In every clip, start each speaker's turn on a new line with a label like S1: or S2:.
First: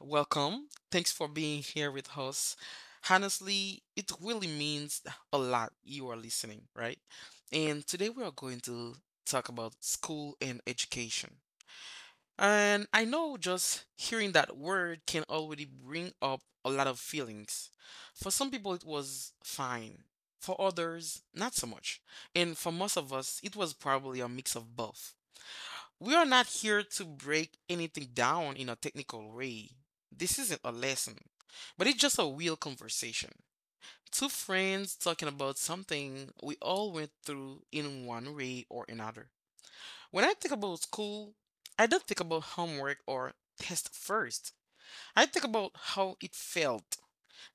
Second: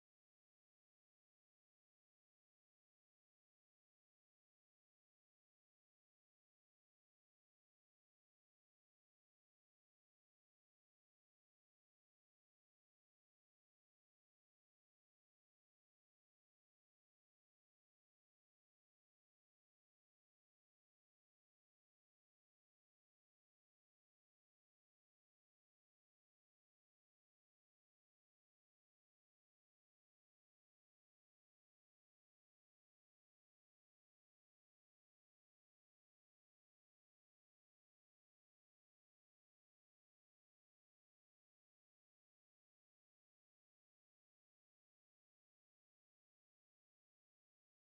S1: welcome. Thanks for being here with us. Honestly, it really means a lot you are listening, right? And today we are going to talk about school and education. And I know just hearing that word can already bring up a lot of feelings. For some people, it was fine. For others, not so much. And for most of us, it was probably a mix of both. We are not here to break anything down in a technical way. This isn't a lesson, but it's just a real conversation. Two friends talking about something we all went through in one way or another. When I think about school, I don't think about homework or test first. I think about how it felt,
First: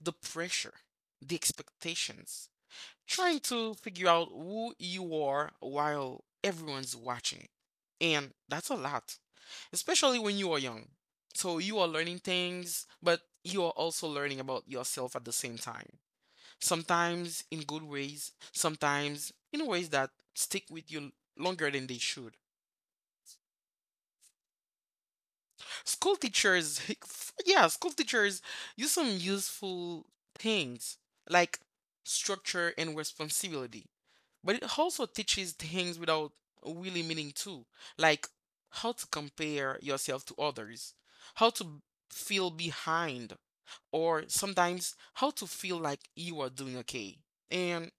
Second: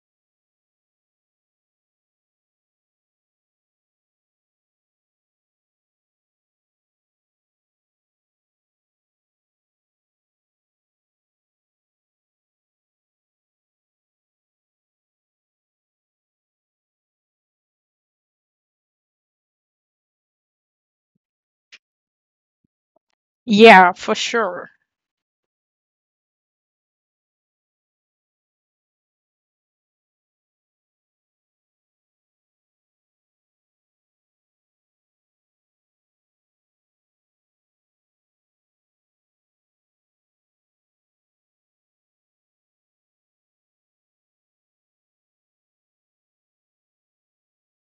S1: the pressure, the expectations, trying to figure out who you are while everyone's watching. And that's a lot especially when you are young. So you are learning things, but you are also learning about yourself at the same time. Sometimes in good ways, sometimes in ways that stick with you longer than they should.
S2: Yeah, for sure.
S1: School teachers, yeah, school teachers use some useful things like structure and responsibility, but it also teaches things without really meaning to, like how to compare yourself to others, how to feel behind, or sometimes how to feel like you are doing okay. And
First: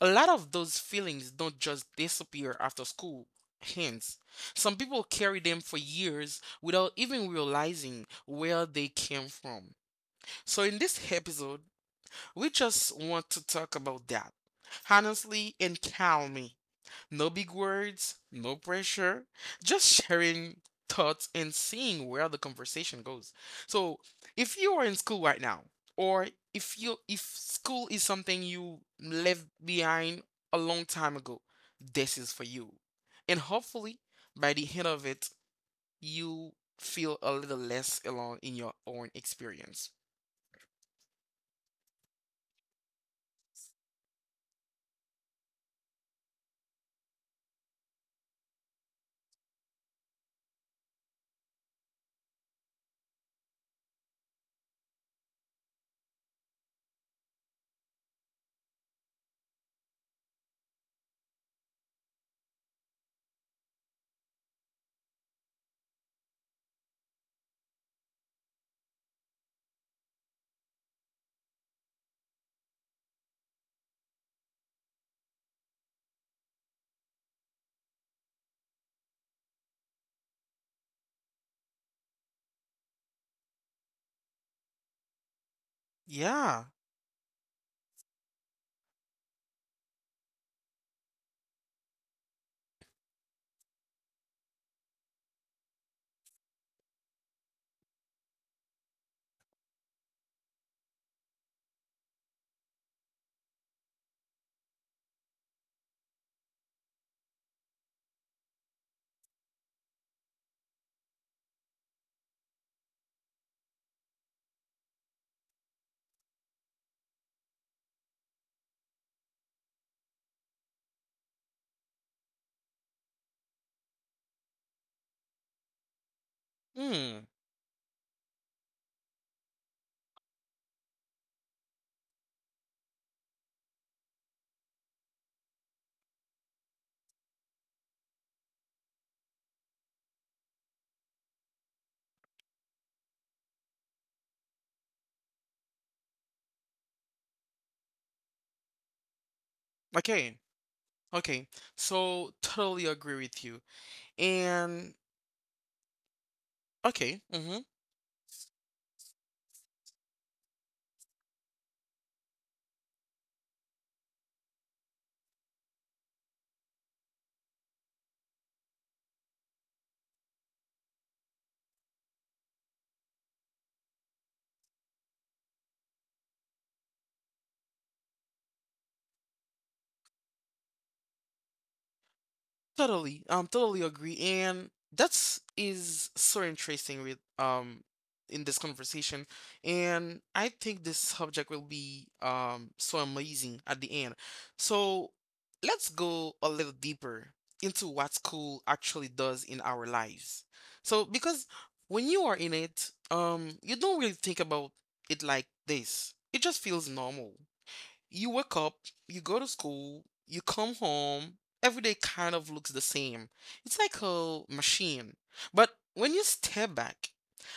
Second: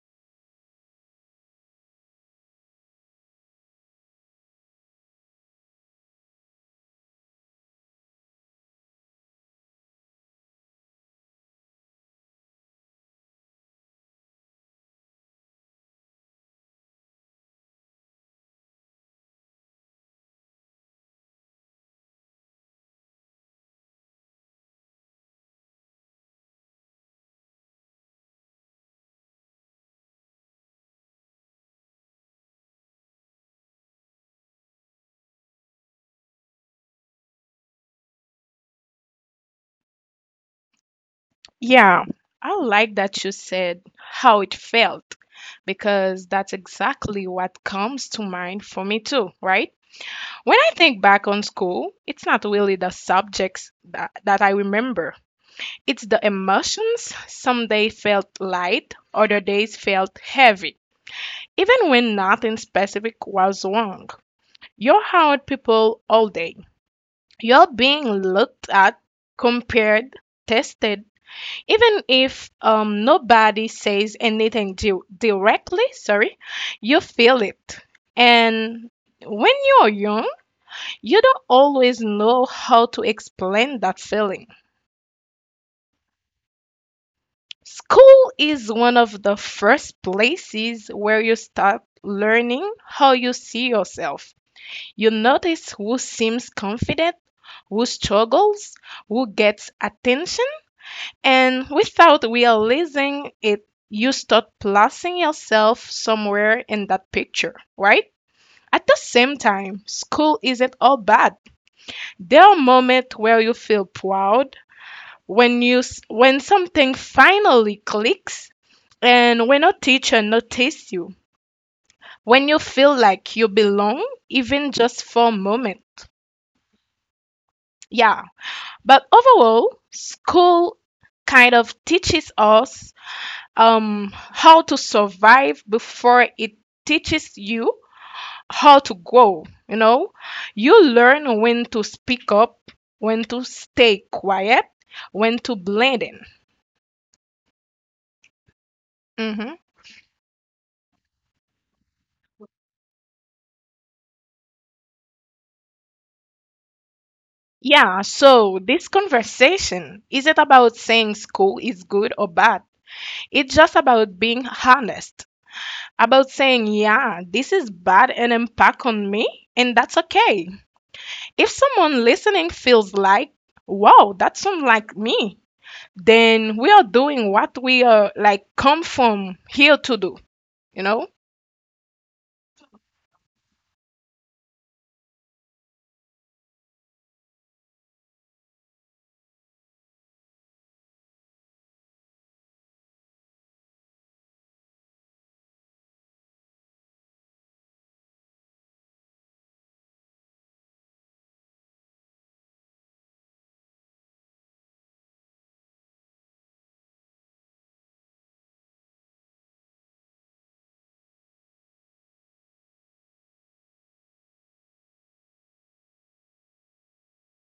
S1: a lot of those feelings don't just disappear after school. Hence, some people carry them for years without even realizing where they came from. So, in this episode, we just want to talk about that honestly and calmly. No big words, no pressure, just sharing thoughts and seeing where the conversation goes. So, if you are in school right now, or if school is something you left behind a long time ago, this is for you. And hopefully, by the end of it, you feel a little less alone in your own experience.
S2: Yeah, I like that you said how it felt because that's exactly what comes to mind for me too, right? When I think back on school, it's not really the subjects that I remember. It's the emotions. Some days felt light, other days felt heavy, even when nothing specific was wrong. You're around people all day. You're being looked at, compared, tested even if nobody says anything directly sorry you feel it and when you're young you don't always know how to explain that feeling.
S1: Yeah.
S2: School is one of the first places where you start learning how you see yourself. You notice who seems confident, who struggles, who gets attention. And without realizing it, you start placing yourself somewhere in that picture, right? At the same time, school isn't all bad. There are moments where you feel proud, when something finally clicks, and when a teacher notices you, when you feel like you belong, even just for a moment.
S1: Hmm.
S2: Yeah. But overall, school kind of teaches us how to survive before it teaches you how to grow. You know, you learn when to speak up, when to stay quiet, when to blend in. hmm
S1: Okay. Okay. So totally agree with you. And okay. Mm-hmm.
S2: Yeah, so this conversation isn't about saying school is good or bad. It's just about being honest, about saying, yeah, this is bad and impact on me, and that's okay. If someone listening feels like, wow, that sounds like me, then we are doing what we are like come from here to do, you know?
S1: Totally agree, and that's is so interesting with in this conversation, and I think this subject will be so amazing at the end. So let's go a little deeper into what school actually does in our lives. So because when you are in it, you don't really think about it like this. It just feels normal. You wake up, you go to school, you come home. Every day kind of looks the same. It's like a machine. But when you step back,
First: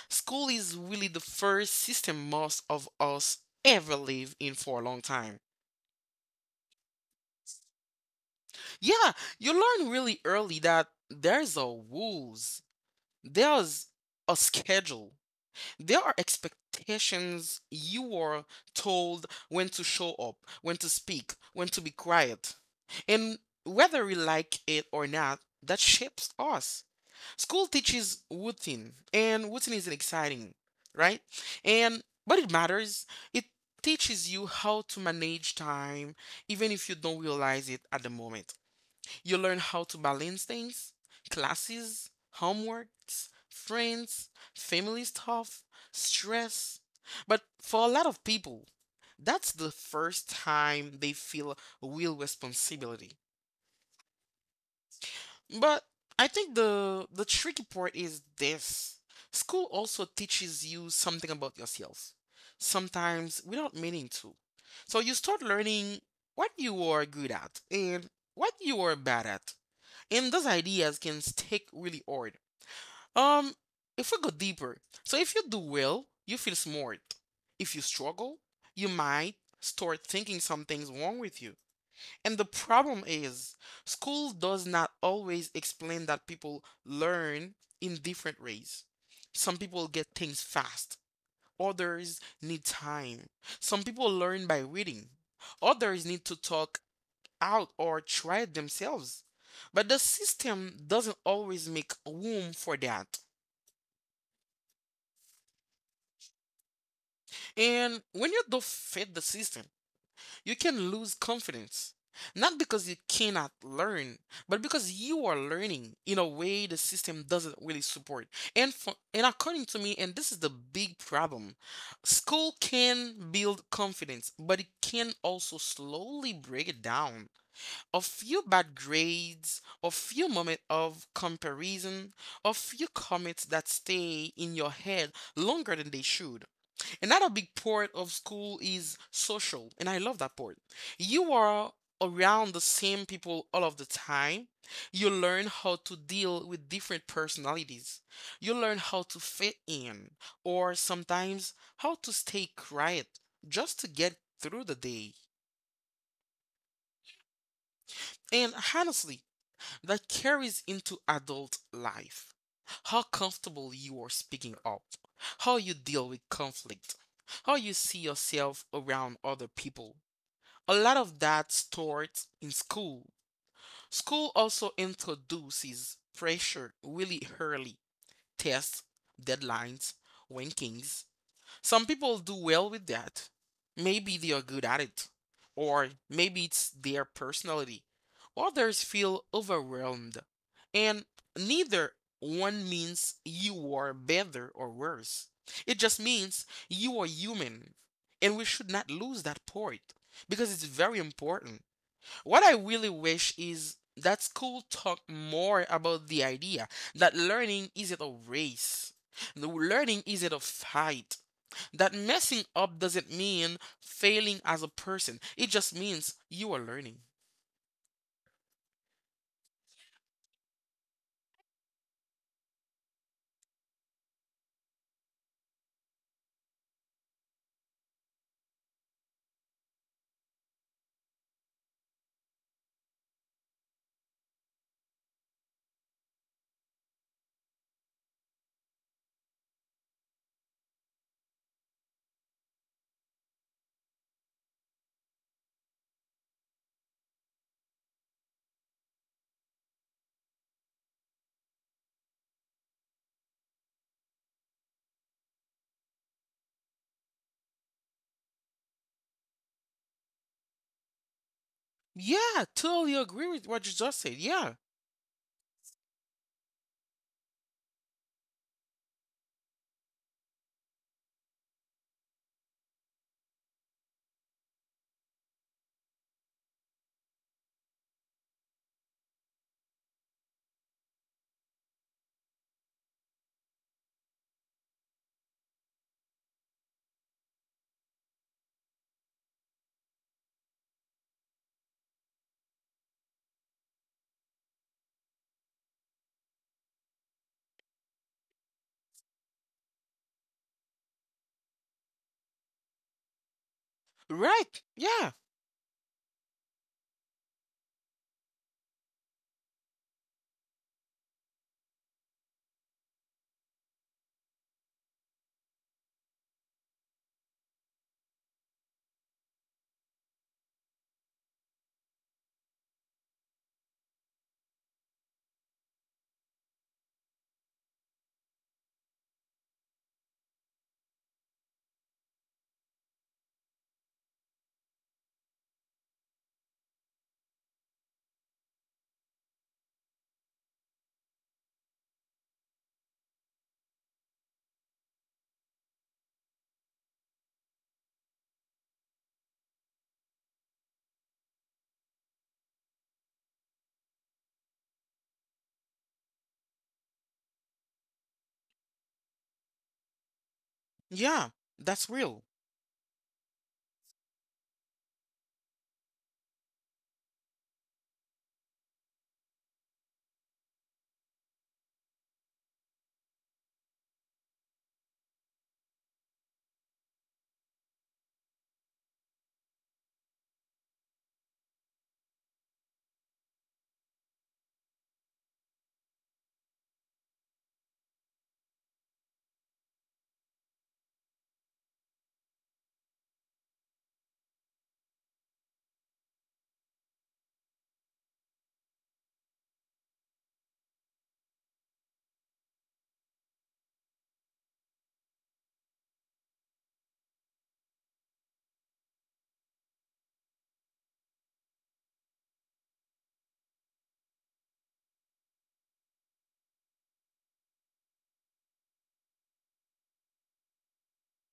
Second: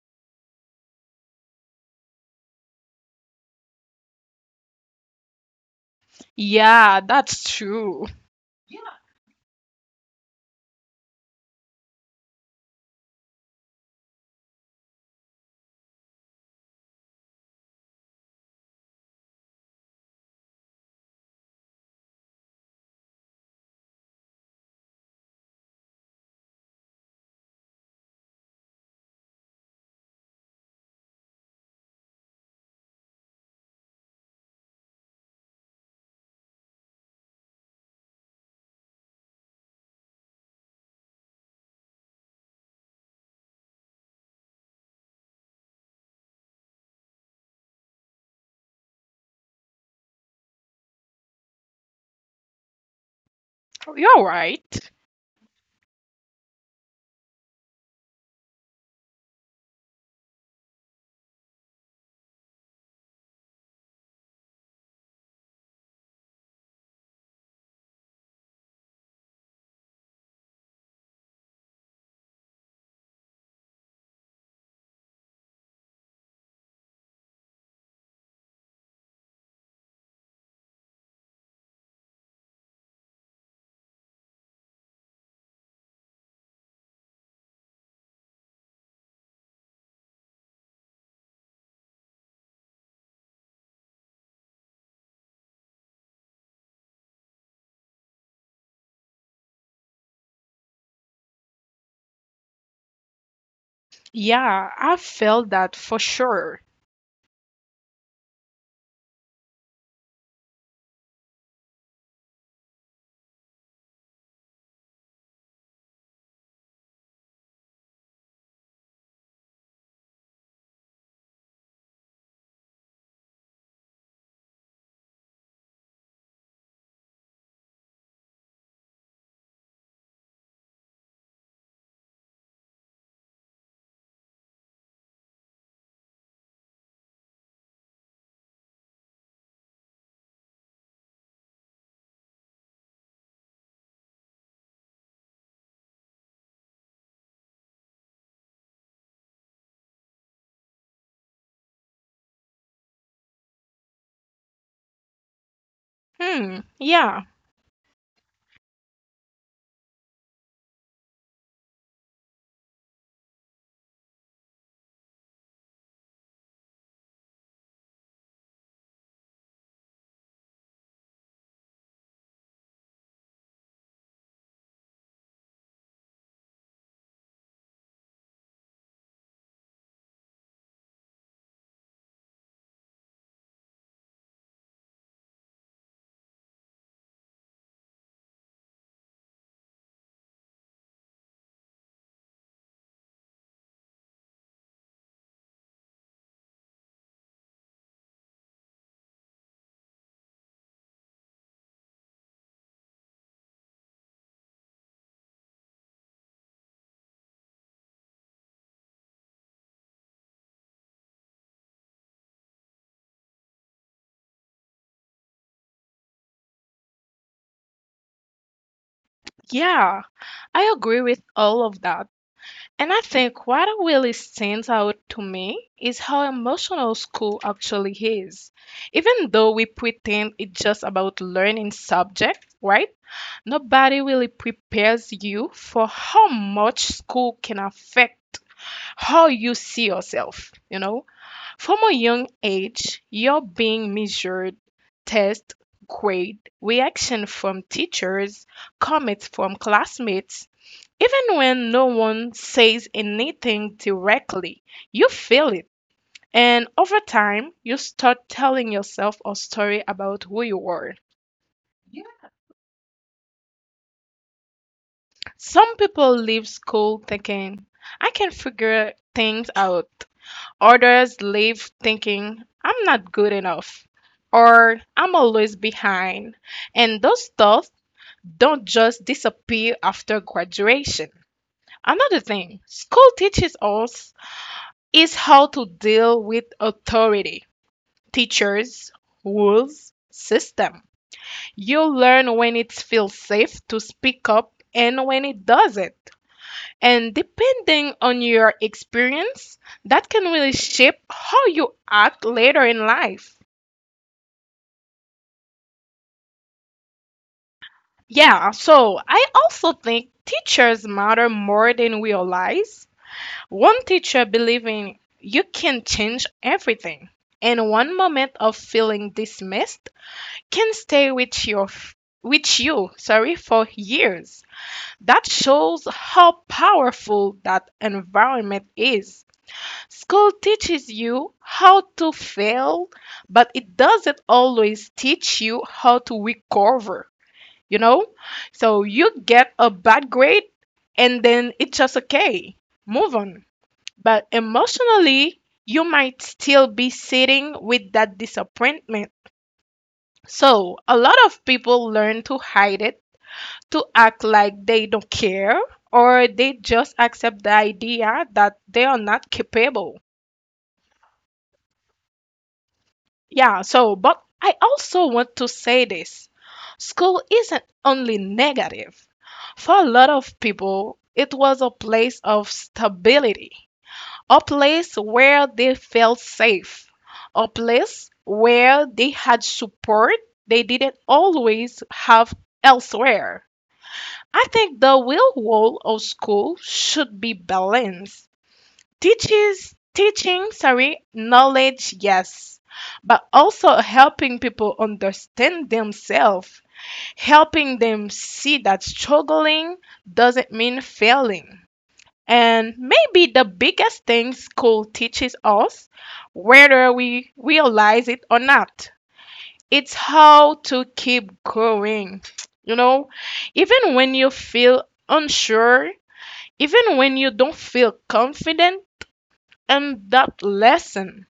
S1: school is really the first system most of us ever live in for a long time.
S2: Yeah, that's true.
S1: Yeah, you learn really early that there's a rules, there's a schedule, there are expectations. You are told when to show up, when to speak, when to be quiet. And whether we like it or not, that shapes us. School teaches routine, and routine is not exciting, right? And but it matters. It teaches you how to manage time, even if you don't realize it at the moment. You learn how to balance things, classes, homeworks, friends, family stuff, stress. But for a lot of people, that's the first time they feel real responsibility.
S2: You're right.
S1: But I think the tricky part is this. School also teaches you something about yourself, sometimes without meaning to. So you start learning what you are good at and what you are bad at, and those ideas can stick really hard. Um, if we go deeper, so if you do well, you feel smart. If you struggle, you might start thinking something's wrong with you. And the problem is, school does not always explain that people learn in different ways. Some people get things fast, others need time. Some people learn by reading, others need to talk out or try it themselves. But the system doesn't always make room for that.
S2: Yeah, I felt that for sure.
S1: And when you don't fit the system, you can lose confidence. Not because you cannot learn, but because you are learning in a way the system doesn't really support. And according to me, and this is the big problem, school can build confidence, but it can also slowly break it down. A few bad grades, a few moments of comparison, a few comments that stay in your head longer than they should. Another big part of school is social, and I love that part. You are around the same people all of the time. You learn how to deal with different personalities. You learn how to fit in, or sometimes how to stay quiet just to get through the day.
S2: Hmm, yeah,
S1: And honestly, that carries into adult life. How comfortable you are speaking up, how you deal with conflict, how you see yourself around other people. A lot of that starts in school. School also introduces pressure really early: tests, deadlines, rankings. Some people do well with that. Maybe they are good at it, or maybe it's their personality. Others feel overwhelmed, and neither one means you are better or worse. It just means you are human, and we should not lose that point because it's very important. What I really wish is that school talk more about the idea that learning isn't a race, the learning isn't a fight, that messing up doesn't mean failing as a person, it just means you are learning.
S2: yeah. I agree with all of that. And I think what really stands out to me is how emotional school actually is. Even though we pretend it's just about learning subject, right? Nobody really prepares you for how much school can affect how you see yourself, you know? From a young age, you're being measured, test, grade, reaction from teachers, comments from classmates. Even when no one says anything directly, you feel it. And over time, you start telling yourself a story about who you are.
S1: Yeah, totally agree with what you just said. Yeah,
S2: Some people leave school thinking, I can figure things out. Others leave thinking, I'm not good enough or I'm always behind. And those thoughts don't just disappear after graduation. Another thing school teaches us is how to deal with authority, teachers, rules, system. You learn when it feels safe to speak up and when it doesn't. And depending on your experience, that can really shape how you act later in life.
S1: right. Yeah,
S2: Yeah, so I also think teachers matter more than we realize. One teacher believing you can change everything, and one moment of feeling dismissed can stay with you, sorry, for years. That shows how powerful that environment is. School teaches you how to fail, but it doesn't always teach you how to recover, you know? So you get a bad grade and then it's just okay. Move on. But emotionally, you might still be sitting with that disappointment. So a lot of people learn to hide it, to act like they don't care, or they just accept the idea that they are not capable.
S1: yeah, that's real.
S2: Yeah, so, but I also want to say this. School isn't only negative. For a lot of people, it was a place of stability, a place where they felt safe, a place where they had support they didn't always have elsewhere. I think the real role of school should be balanced, teaches teaching sorry knowledge yes, but also helping people understand themselves, helping them see that struggling doesn't mean failing. And maybe the biggest thing school teaches us, whether we realize it or not, it's how to keep going. You know, even when you feel unsure, even when you don't feel confident. And that lesson,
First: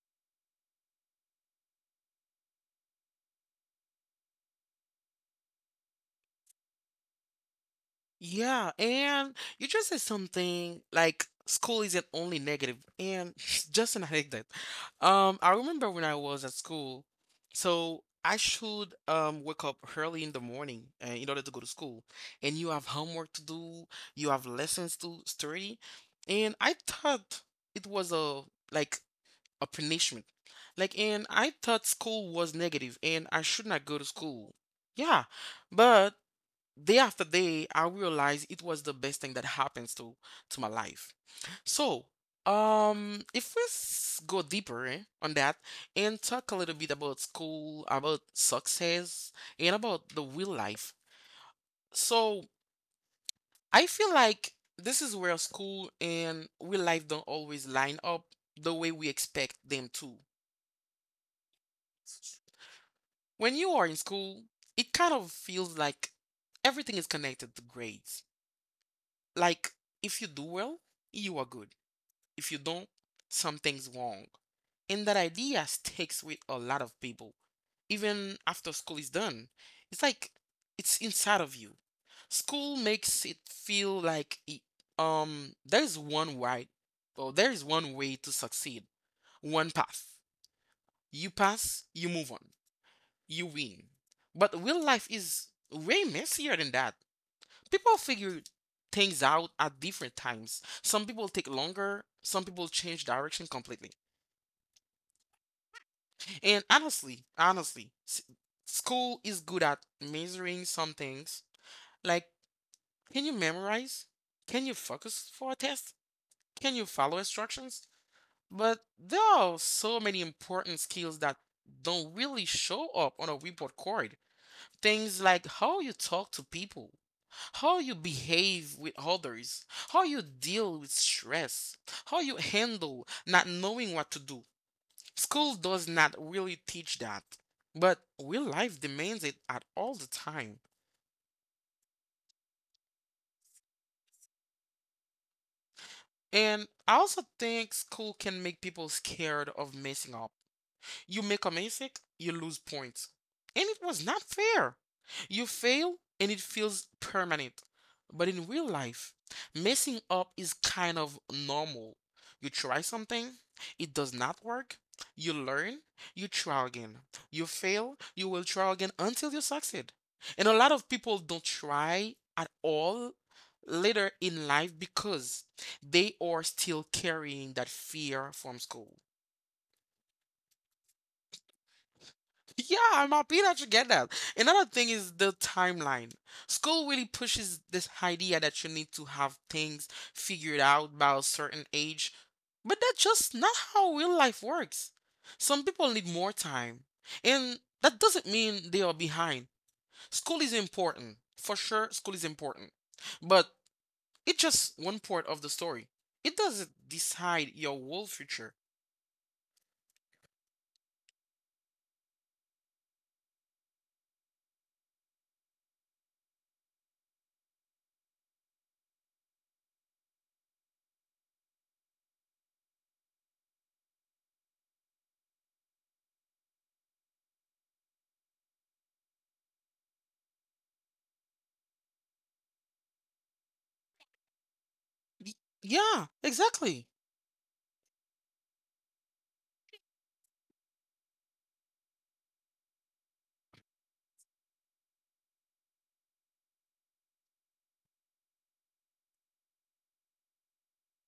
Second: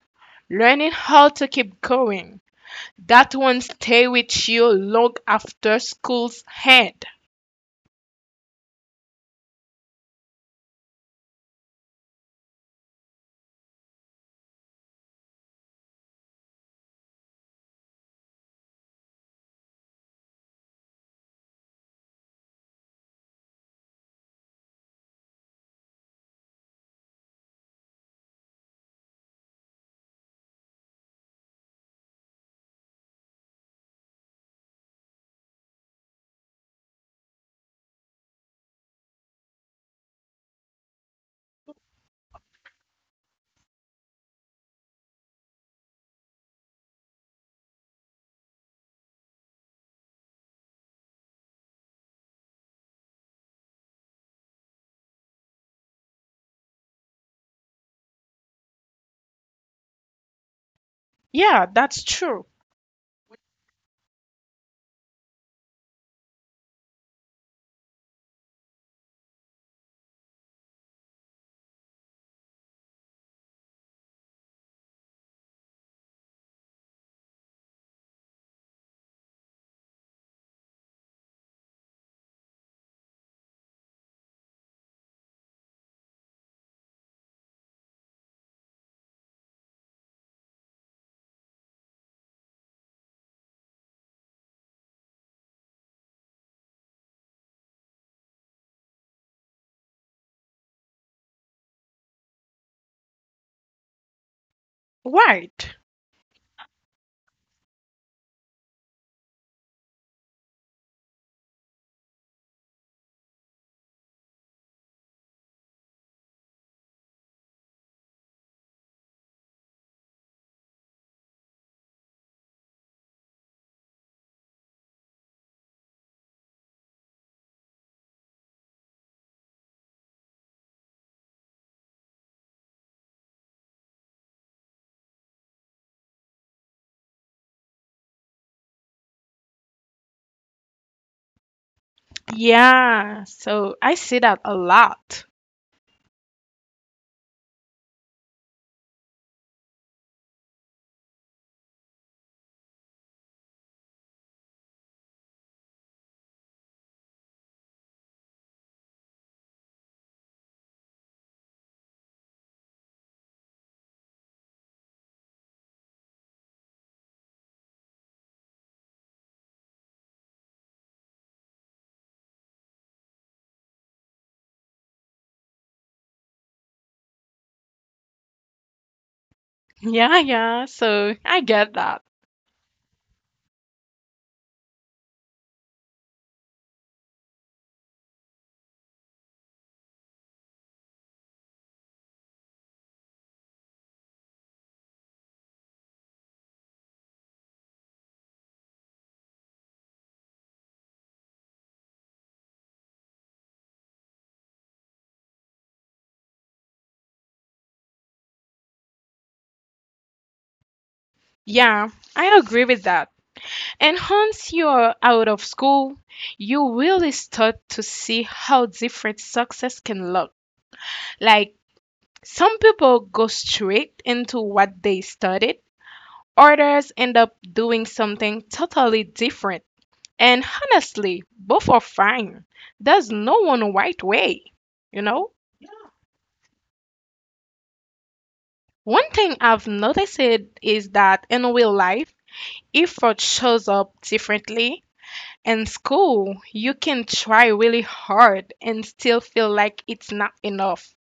S2: learning how to keep going, that one stay with you long after school's end.
S1: Yeah, and you just said something like school isn't only negative, and just an anecdote. I remember when I was at school, so I should wake up early in the morning in order to go to school, and you have homework to do, you have lessons to study, and I thought it was a like a punishment, like, and I thought school was negative, and I should not go to school. Yeah, but day after day, I realized it was the best thing that happens to my life. So, if we go deeper on that and talk a little bit about school, about success, and about the real life. So, I feel like this is where school and real life don't always line up the way we expect them to.
S2: Yeah, that's true.
S1: When you are in school, it kind of feels like everything is connected to grades, like if you do well, you are good. If you don't, something's wrong. And that idea sticks with a lot of people. Even after school is done, it's like it's inside of you. School makes it feel like there's one right, or there is one way to succeed, one path. You pass, you move on, you win. But real life is way messier than that. People figure things out at different times. Some people take longer, some people change direction completely.
S2: Right.
S1: And honestly, school is good at measuring some things. Like, can you memorize? Can you focus for a test? Can you follow instructions? But there are so many important skills that don't really show up on a report card. Things like how you talk to people, how you behave with others, how you deal with stress, how you handle not knowing what to do. School does not really teach that, but real life demands it at all the time.
S2: Yeah, so I see that a lot.
S1: And I also think school can make people scared of messing up. You make a mistake, you lose points. And it was not fair. You fail and it feels permanent. But in real life, messing up is kind of normal. You try something, it does not work. You learn, you try again. You fail, you will try again until you succeed. And a lot of people don't try at all later in life because they are still carrying that fear from school.
S2: Yeah, yeah, so I get that.
S1: Yeah, I'm happy that you get that. Another thing is the timeline. School really pushes this idea that you need to have things figured out by a certain age, but that's just not how real life works. Some people need more time, and that doesn't mean they are behind. School is important. For sure, school is important, but it's just one part of the story. It doesn't decide your whole future.
S2: Yeah, I agree with that. And once you're out of school, you really start to see how different success can look. Like, some people go straight into what they studied, others end up doing something totally different. And honestly, both are fine. There's no one right way, you
S1: Y-
S2: know?
S1: Yeah, exactly.
S2: One thing I've noticed is that in real life, effort shows up differently. In school, you can try really hard and still feel like it's not enough.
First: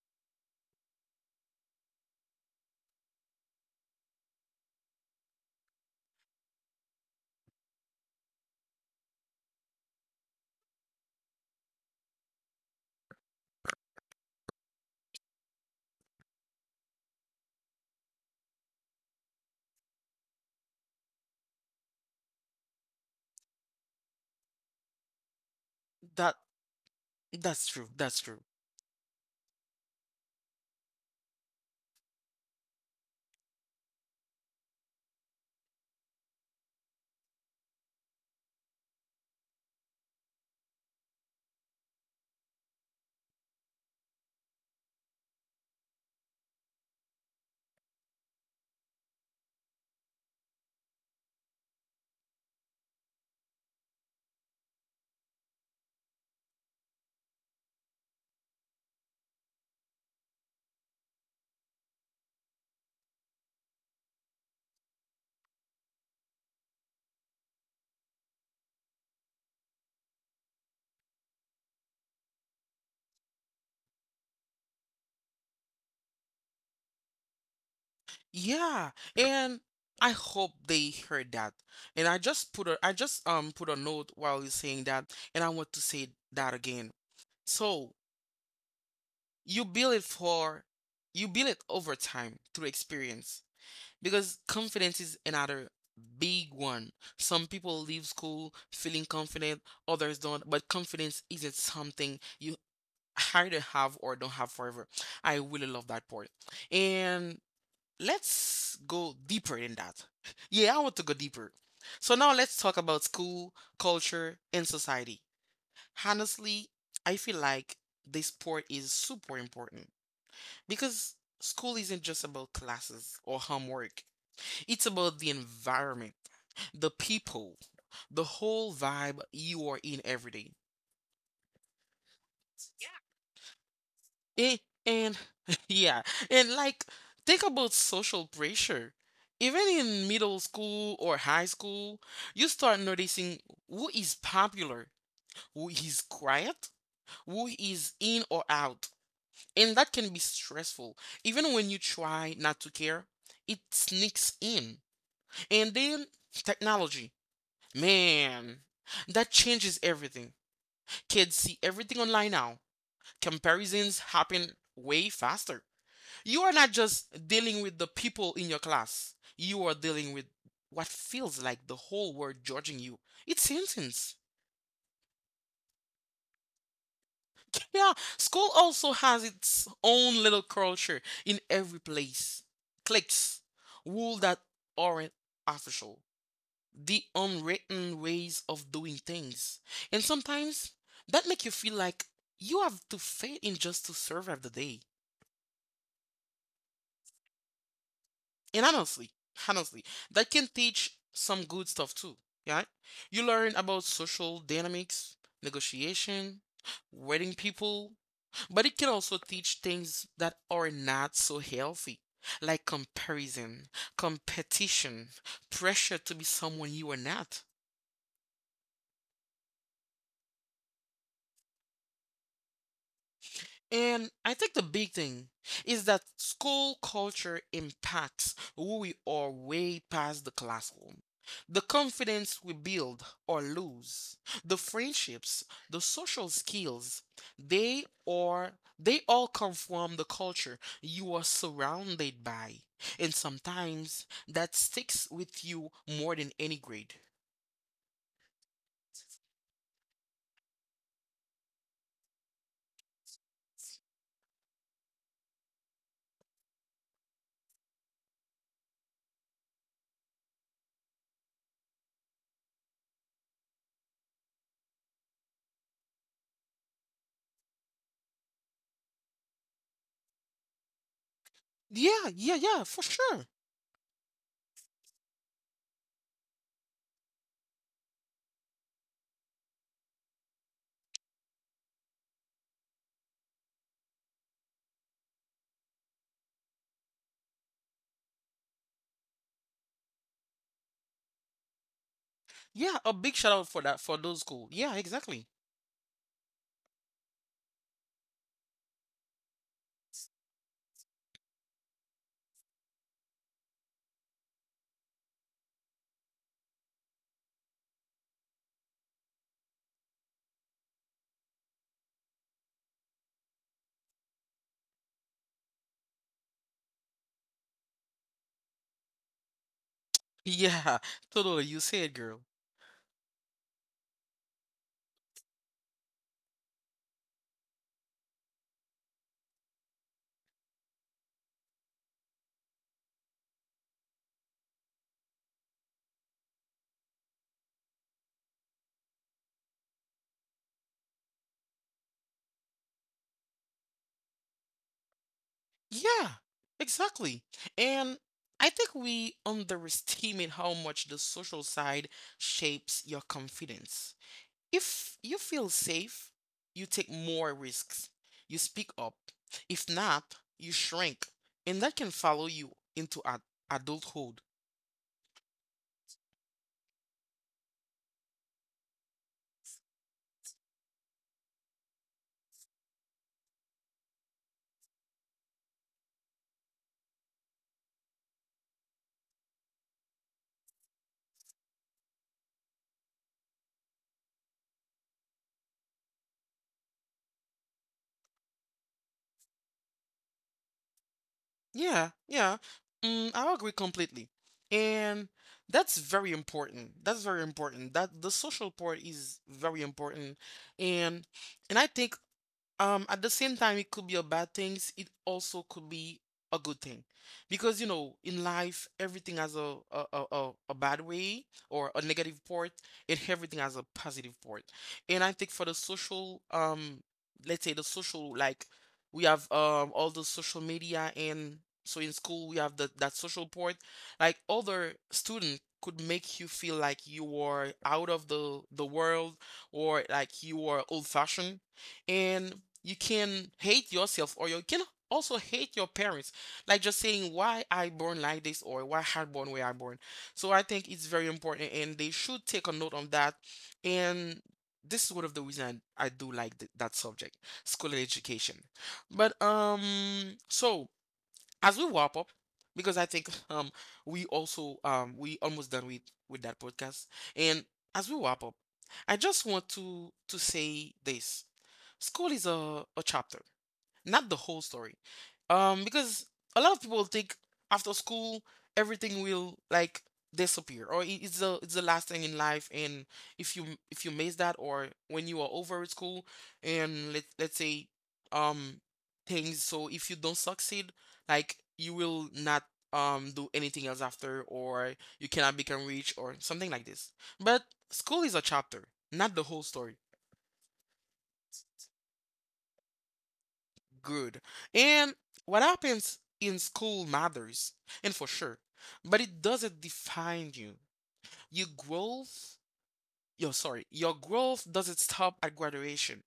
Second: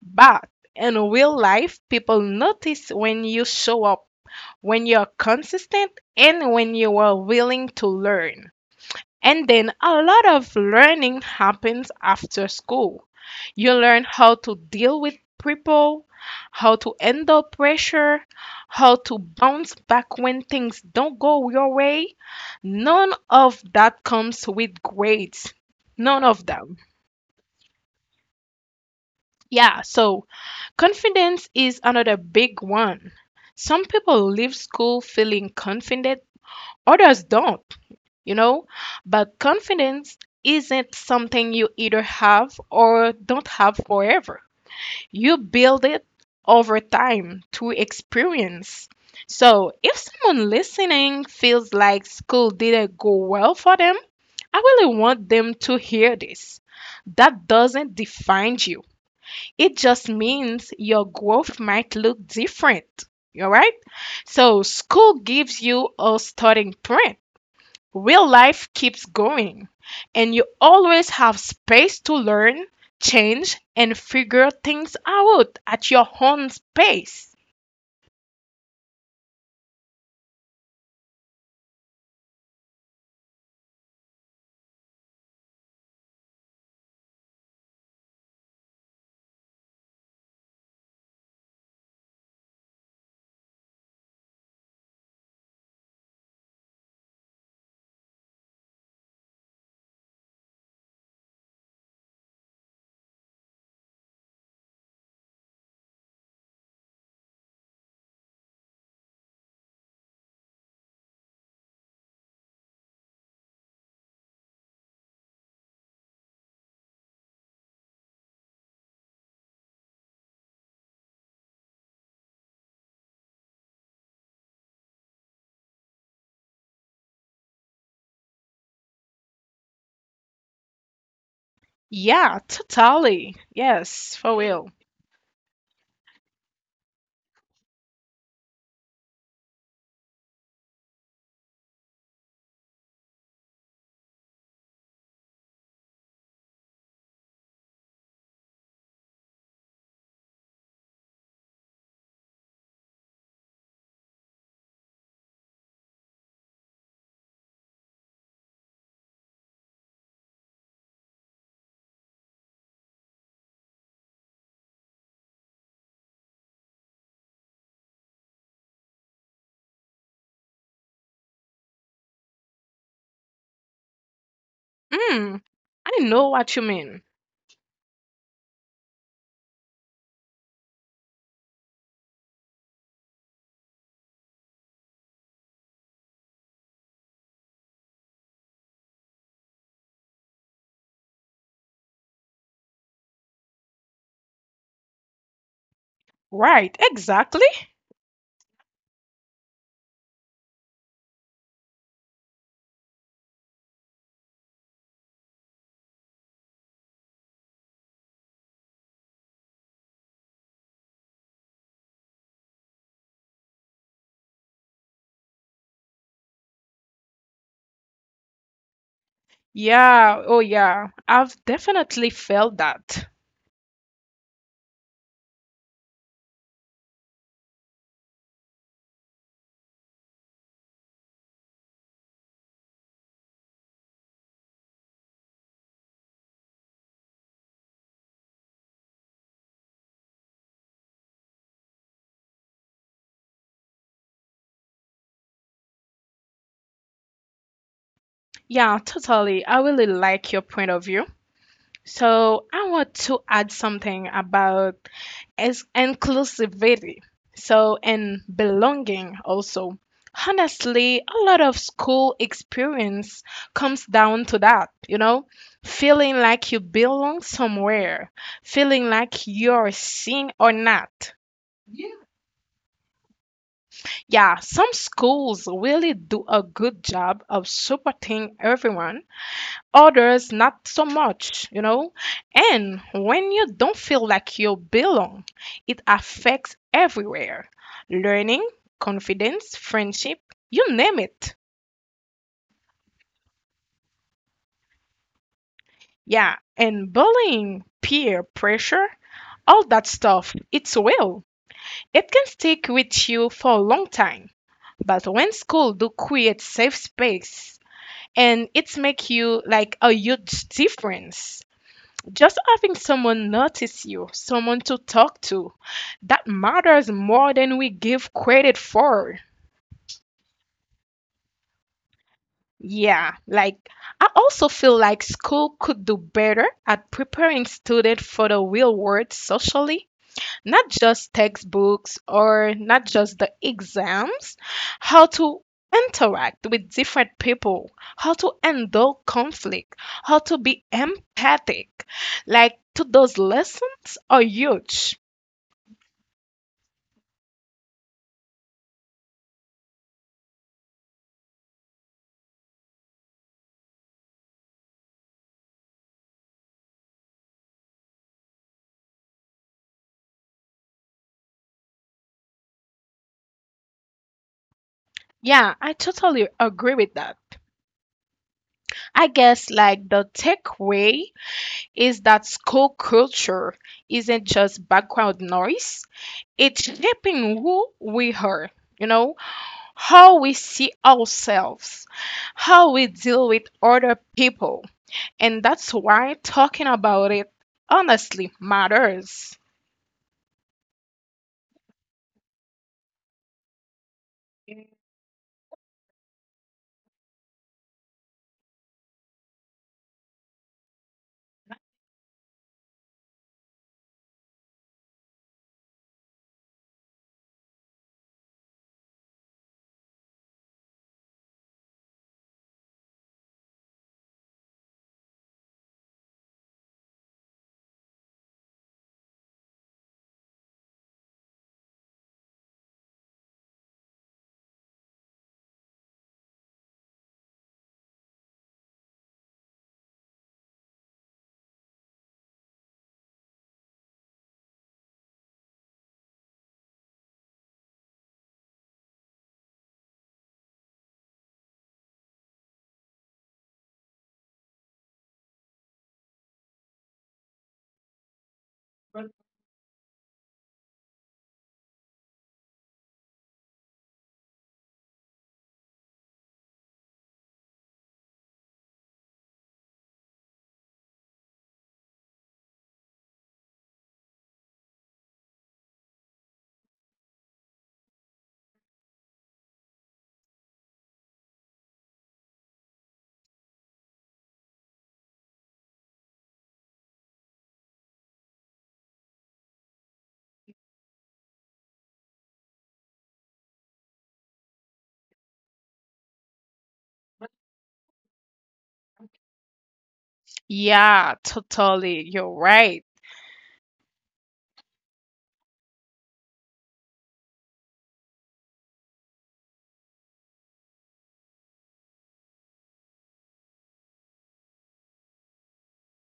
S2: But in real life, people notice when you show up, when you're consistent, and when you are willing to learn. And then a lot of learning happens after school. You learn how to deal with people, how to handle pressure, how to bounce back when things don't go your way. None of that comes with grades. None
S1: That
S2: of them.
S1: that's true. That's true.
S2: Yeah, so confidence is another big one. Some people leave school feeling confident, others don't, you know? But confidence isn't something you either have or don't have forever. You build it over time through experience. So, if someone listening feels like school didn't go well for them, I really want them to hear this. That doesn't define you. It just means your growth might look different. All right? So, school gives you a starting point. Real life keeps going, and you always have space to learn, change, and figure things out at your own pace.
S1: Yeah, and I hope they heard that. And I just put a note while you're saying that, and I want to say that again. So you build it for you build it over time through experience, because confidence is another big one. Some people leave school feeling confident, others don't, but confidence isn't something you either have or don't have forever. I really love that part. And let's go deeper in that. Yeah, I want to go deeper. So now let's talk about school, culture, and society. Honestly, I feel like this part is super important because school isn't just about classes or homework. It's about the environment, the people, the whole vibe you are in every day.
S2: Yeah, totally. Yes, for
S1: Eh,
S2: real.
S1: and yeah, and like think about social pressure. Even in middle school or high school, you start noticing who is popular, who is quiet, who is in or out. And that can be stressful. Even when you try not to care, it sneaks in. And then technology. Man, that changes everything. Kids see everything online now. Comparisons happen way faster. You are not just dealing with the people in your class. You are dealing with what feels like the whole world judging you. It's intense.
S2: Mm, I know what you mean.
S1: Yeah, school also has its own little culture in every place. Cliques, rules that aren't official, the unwritten ways of doing things, and sometimes that make you feel like you have to fit in just to survive the day.
S2: Right, exactly.
S1: And honestly, that can teach some good stuff too, yeah? You learn about social dynamics, negotiation, wedding people, but it can also teach things that are not so healthy, like comparison, competition, pressure to be someone you are not.
S2: Yeah, oh yeah, I've definitely felt that.
S1: And I think the big thing is that school culture impacts who we are way past the classroom. The confidence we build or lose, the friendships, the social skills, they are they all come from the culture you are surrounded by. And sometimes that sticks with you more than any grade.
S2: Yeah, totally. I really like your point of view. So I want to add something about is inclusivity. So and belonging also. Honestly, a lot of school experience comes down to that, you know, feeling like you belong somewhere, feeling like you're seen or not.
S1: Yeah, yeah, yeah, for sure.
S2: Yeah, some schools really do a good job of supporting everyone, others not so much, you know. And when you don't feel like you belong, it affects everywhere, learning, confidence, friendship, you name it.
S1: Yeah, a big shout out for that, for those schools. Yeah, exactly.
S2: Yeah, and bullying, peer pressure, all that stuff, it's real. It can stick with you for a long time. But when school do create safe space and it make you like a huge difference. Just having someone notice you, someone to talk to, that matters more than we give credit for.
S1: Yeah, totally. You say it, girl.
S2: Yeah, like, I also feel like school could do better at preparing students for the real world socially, not just textbooks or not just the exams, how to interact with different people, how to handle conflict, how to be empathic. Like to those lessons are huge.
S1: Yeah, exactly. And I think we underestimate how much the social side shapes your confidence. If you feel safe, you take more risks. You speak up. If not, you shrink. And that can follow you into ad adulthood.
S2: Yeah, I totally agree with that. I guess like the takeaway is that school culture isn't just background noise, it's shaping who we are, you know, how we see ourselves, how we deal with other people. And that's why talking about it honestly matters.
S1: Yeah, yeah. Mm, I agree completely. And that's very important. That's very important. That the social part is very important. And I think at the same time it could be a bad thing. It also could be a good thing, because you know in life everything has a bad way or a negative part, and everything has a positive part. And I think for the social, let's say the social, like we have all the social media. And so in school we have the that social part, like other student could make you feel like you are out of the world, or like you are old fashioned. And you can hate yourself, or you can also hate your parents, like just saying why I born like this, or why I born where I born. So I think it's very important and they should take a note on that. And this is one of the reasons I do like that subject, school and education. But so as we wrap up, because I think we also we almost done with that podcast. And as we wrap up, I just want to say this: school is a chapter, not the whole story. Because a lot of people think after school everything will like disappear, or it's the last thing in life. And if you, if you miss that, or when you are over at school, and let's say, um things, so if you don't succeed, like you will not do anything else after, or you cannot become rich or something like this. But school is a chapter, not the whole story.
S2: Yeah, totally. You're right.
S1: Good. And what happens in school matters, and for sure, but it doesn't define you. Your growth, your growth doesn't stop at graduation.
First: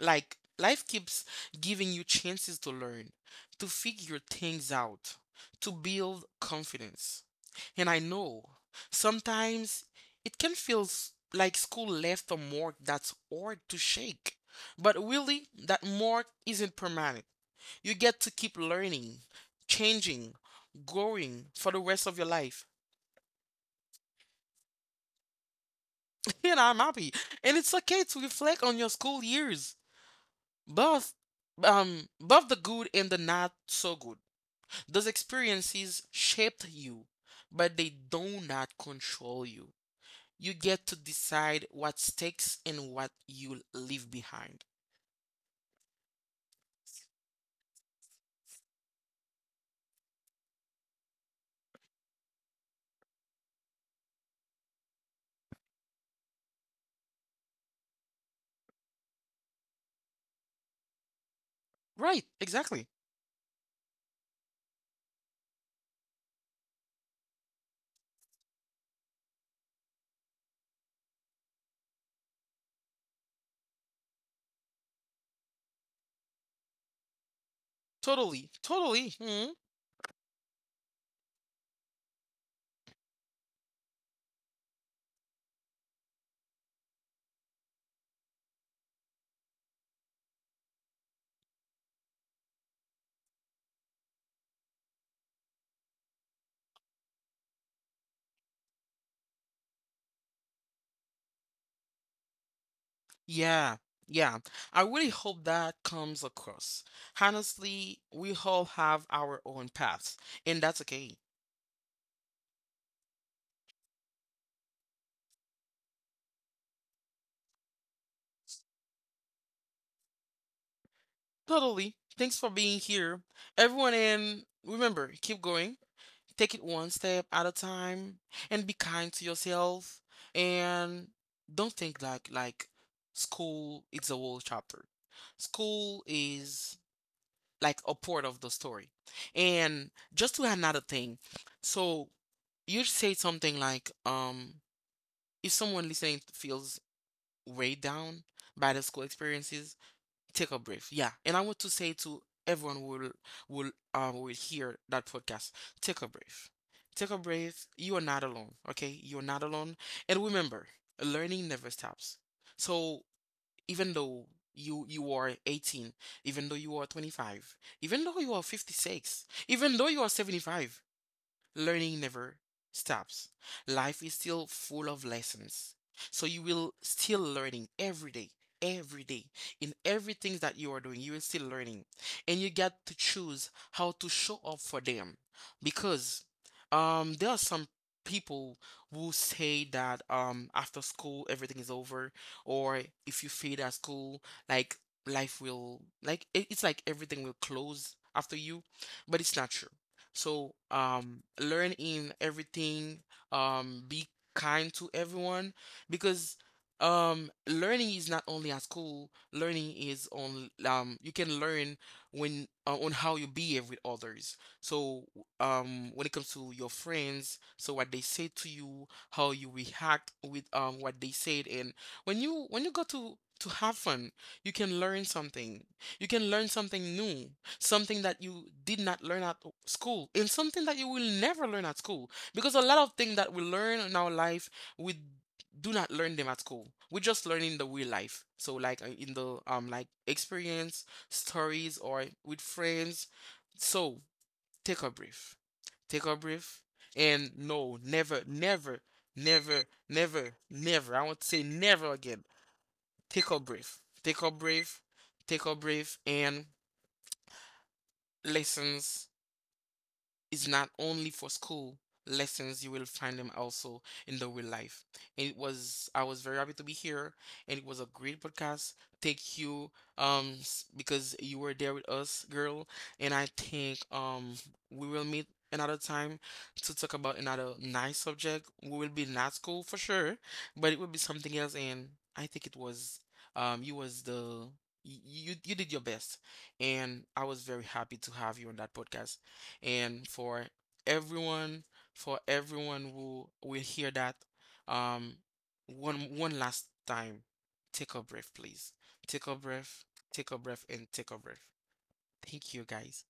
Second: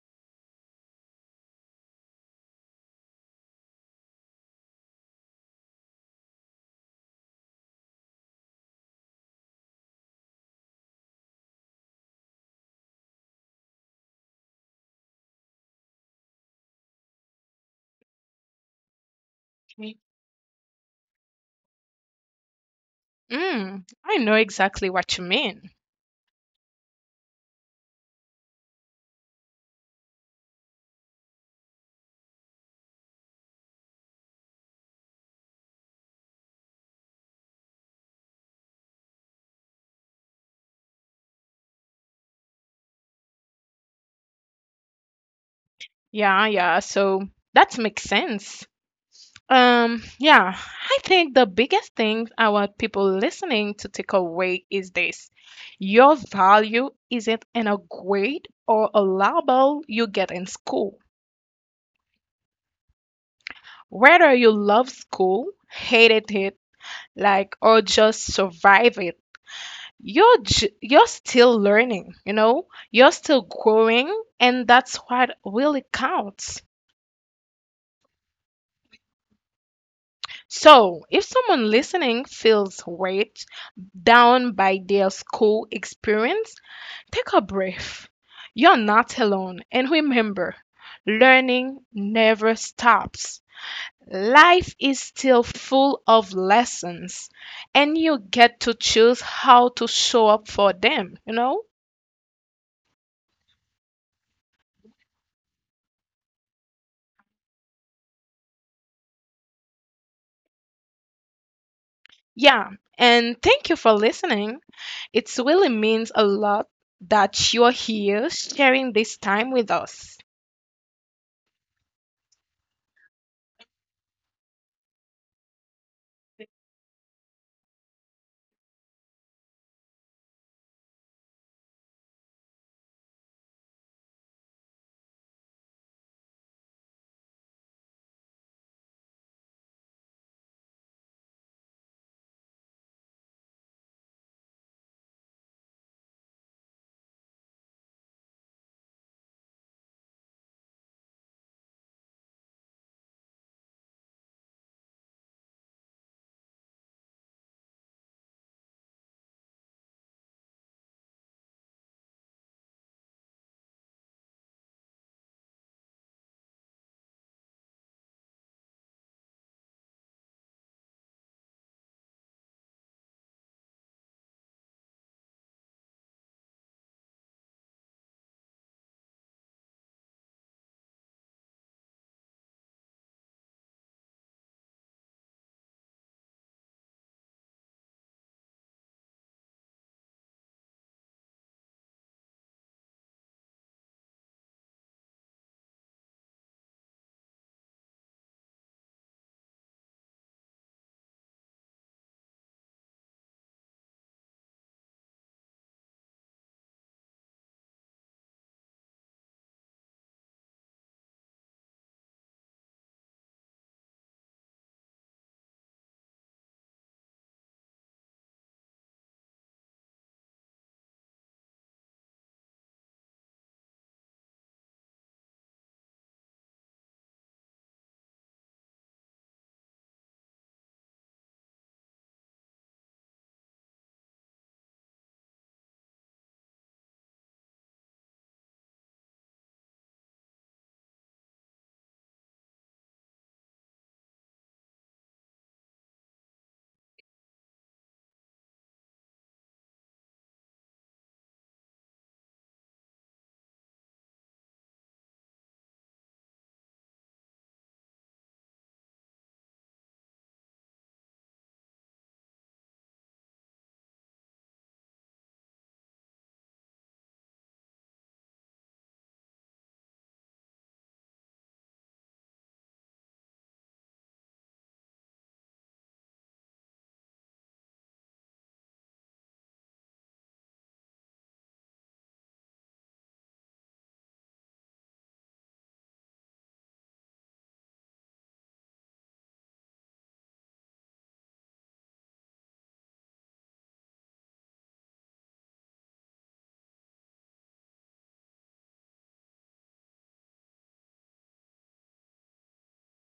S1: Like life keeps giving you chances to learn, to figure things out, to build confidence. And I know sometimes it can like school left a mark that's hard to shake. But really, that mark isn't permanent. You get to keep learning, changing, growing for the rest of your life.
S2: Mm, I know exactly what you mean.
S1: And I'm happy. And it's okay to reflect on your school years, both both the good and the not so good. Those experiences shaped you, but they do not control you. You get to decide what sticks and what you leave behind.
S2: Yeah, yeah. So that makes sense. Yeah, I think the biggest thing I want people listening to take away is this. Your value isn't in a grade or a label you get in school.
S1: Right, exactly.
S2: Whether you love school, hated it, like, or just survive it, you're still learning, you know? You're still growing, and that's what really counts.
S1: Totally, totally. Mhm.
S2: So, if someone listening feels weighed down by their school experience, take a breath. You're not alone. And remember, learning never stops. Life is still full of lessons, and you get to choose how to show up for them, you know?
S1: Yeah, yeah. I really hope that comes across. Honestly, we all have our own paths, and that's okay.
S2: Yeah. And thank you for listening. It really means a lot that you're here sharing this time with us.
S1: Totally. Thanks for being here, everyone. And remember, keep going. Take it one step at a time and be kind to yourself. And don't think like school is a whole chapter. School is like a part of the story. And just to add another thing. So you say something like, if someone listening feels weighed down by the school experiences, take a breath. Yeah. And I want to say to everyone who will hear that podcast, take a breath. Take a breath. You are not alone. Okay? You're not alone. And remember, learning never stops. So even though you are 18, even though you are 25, even though you are 56, even though you are 75, learning never stops. Life is still full of lessons. So you will still learning every day, every day. In everything that you are doing, you are still learning. And you get to choose how to show up for them. Because there are some people who say that after school everything is over, or if you fail at school, like life will like it's like everything will close after you. But it's not true. So learn in everything. Be kind to everyone, because learning is not only at school. Learning is on, you can learn when on how you behave with others. So when it comes to your friends, so what they say to you, how you react with, what they said. And when you go to have fun, you can learn something. You can learn something new, something that you did not learn at school, and something that you will never learn at school. Because a lot of things that we learn in our life, we do not learn them at school. We just learn in the real life, so like in the, like experience, stories, or with friends. So take a breath, take a breath. And no, never never, I want to say never again, take a breath, take a breath, take a breath. And lessons is not only for school, lessons you will find them also in the real life. And it was, I was very happy to be here, and it was a great podcast. Thank you. Because you were there with us, girl. And I think we will meet another time to talk about another nice subject. We will be not school for sure, but it will be something else. And I think it was, you was the, you did your best, and I was very happy to have you on that podcast. And everyone, for everyone who will hear that, um, one last time, take a breath, please. Take a breath, take a breath, and take a breath. Thank you, guys.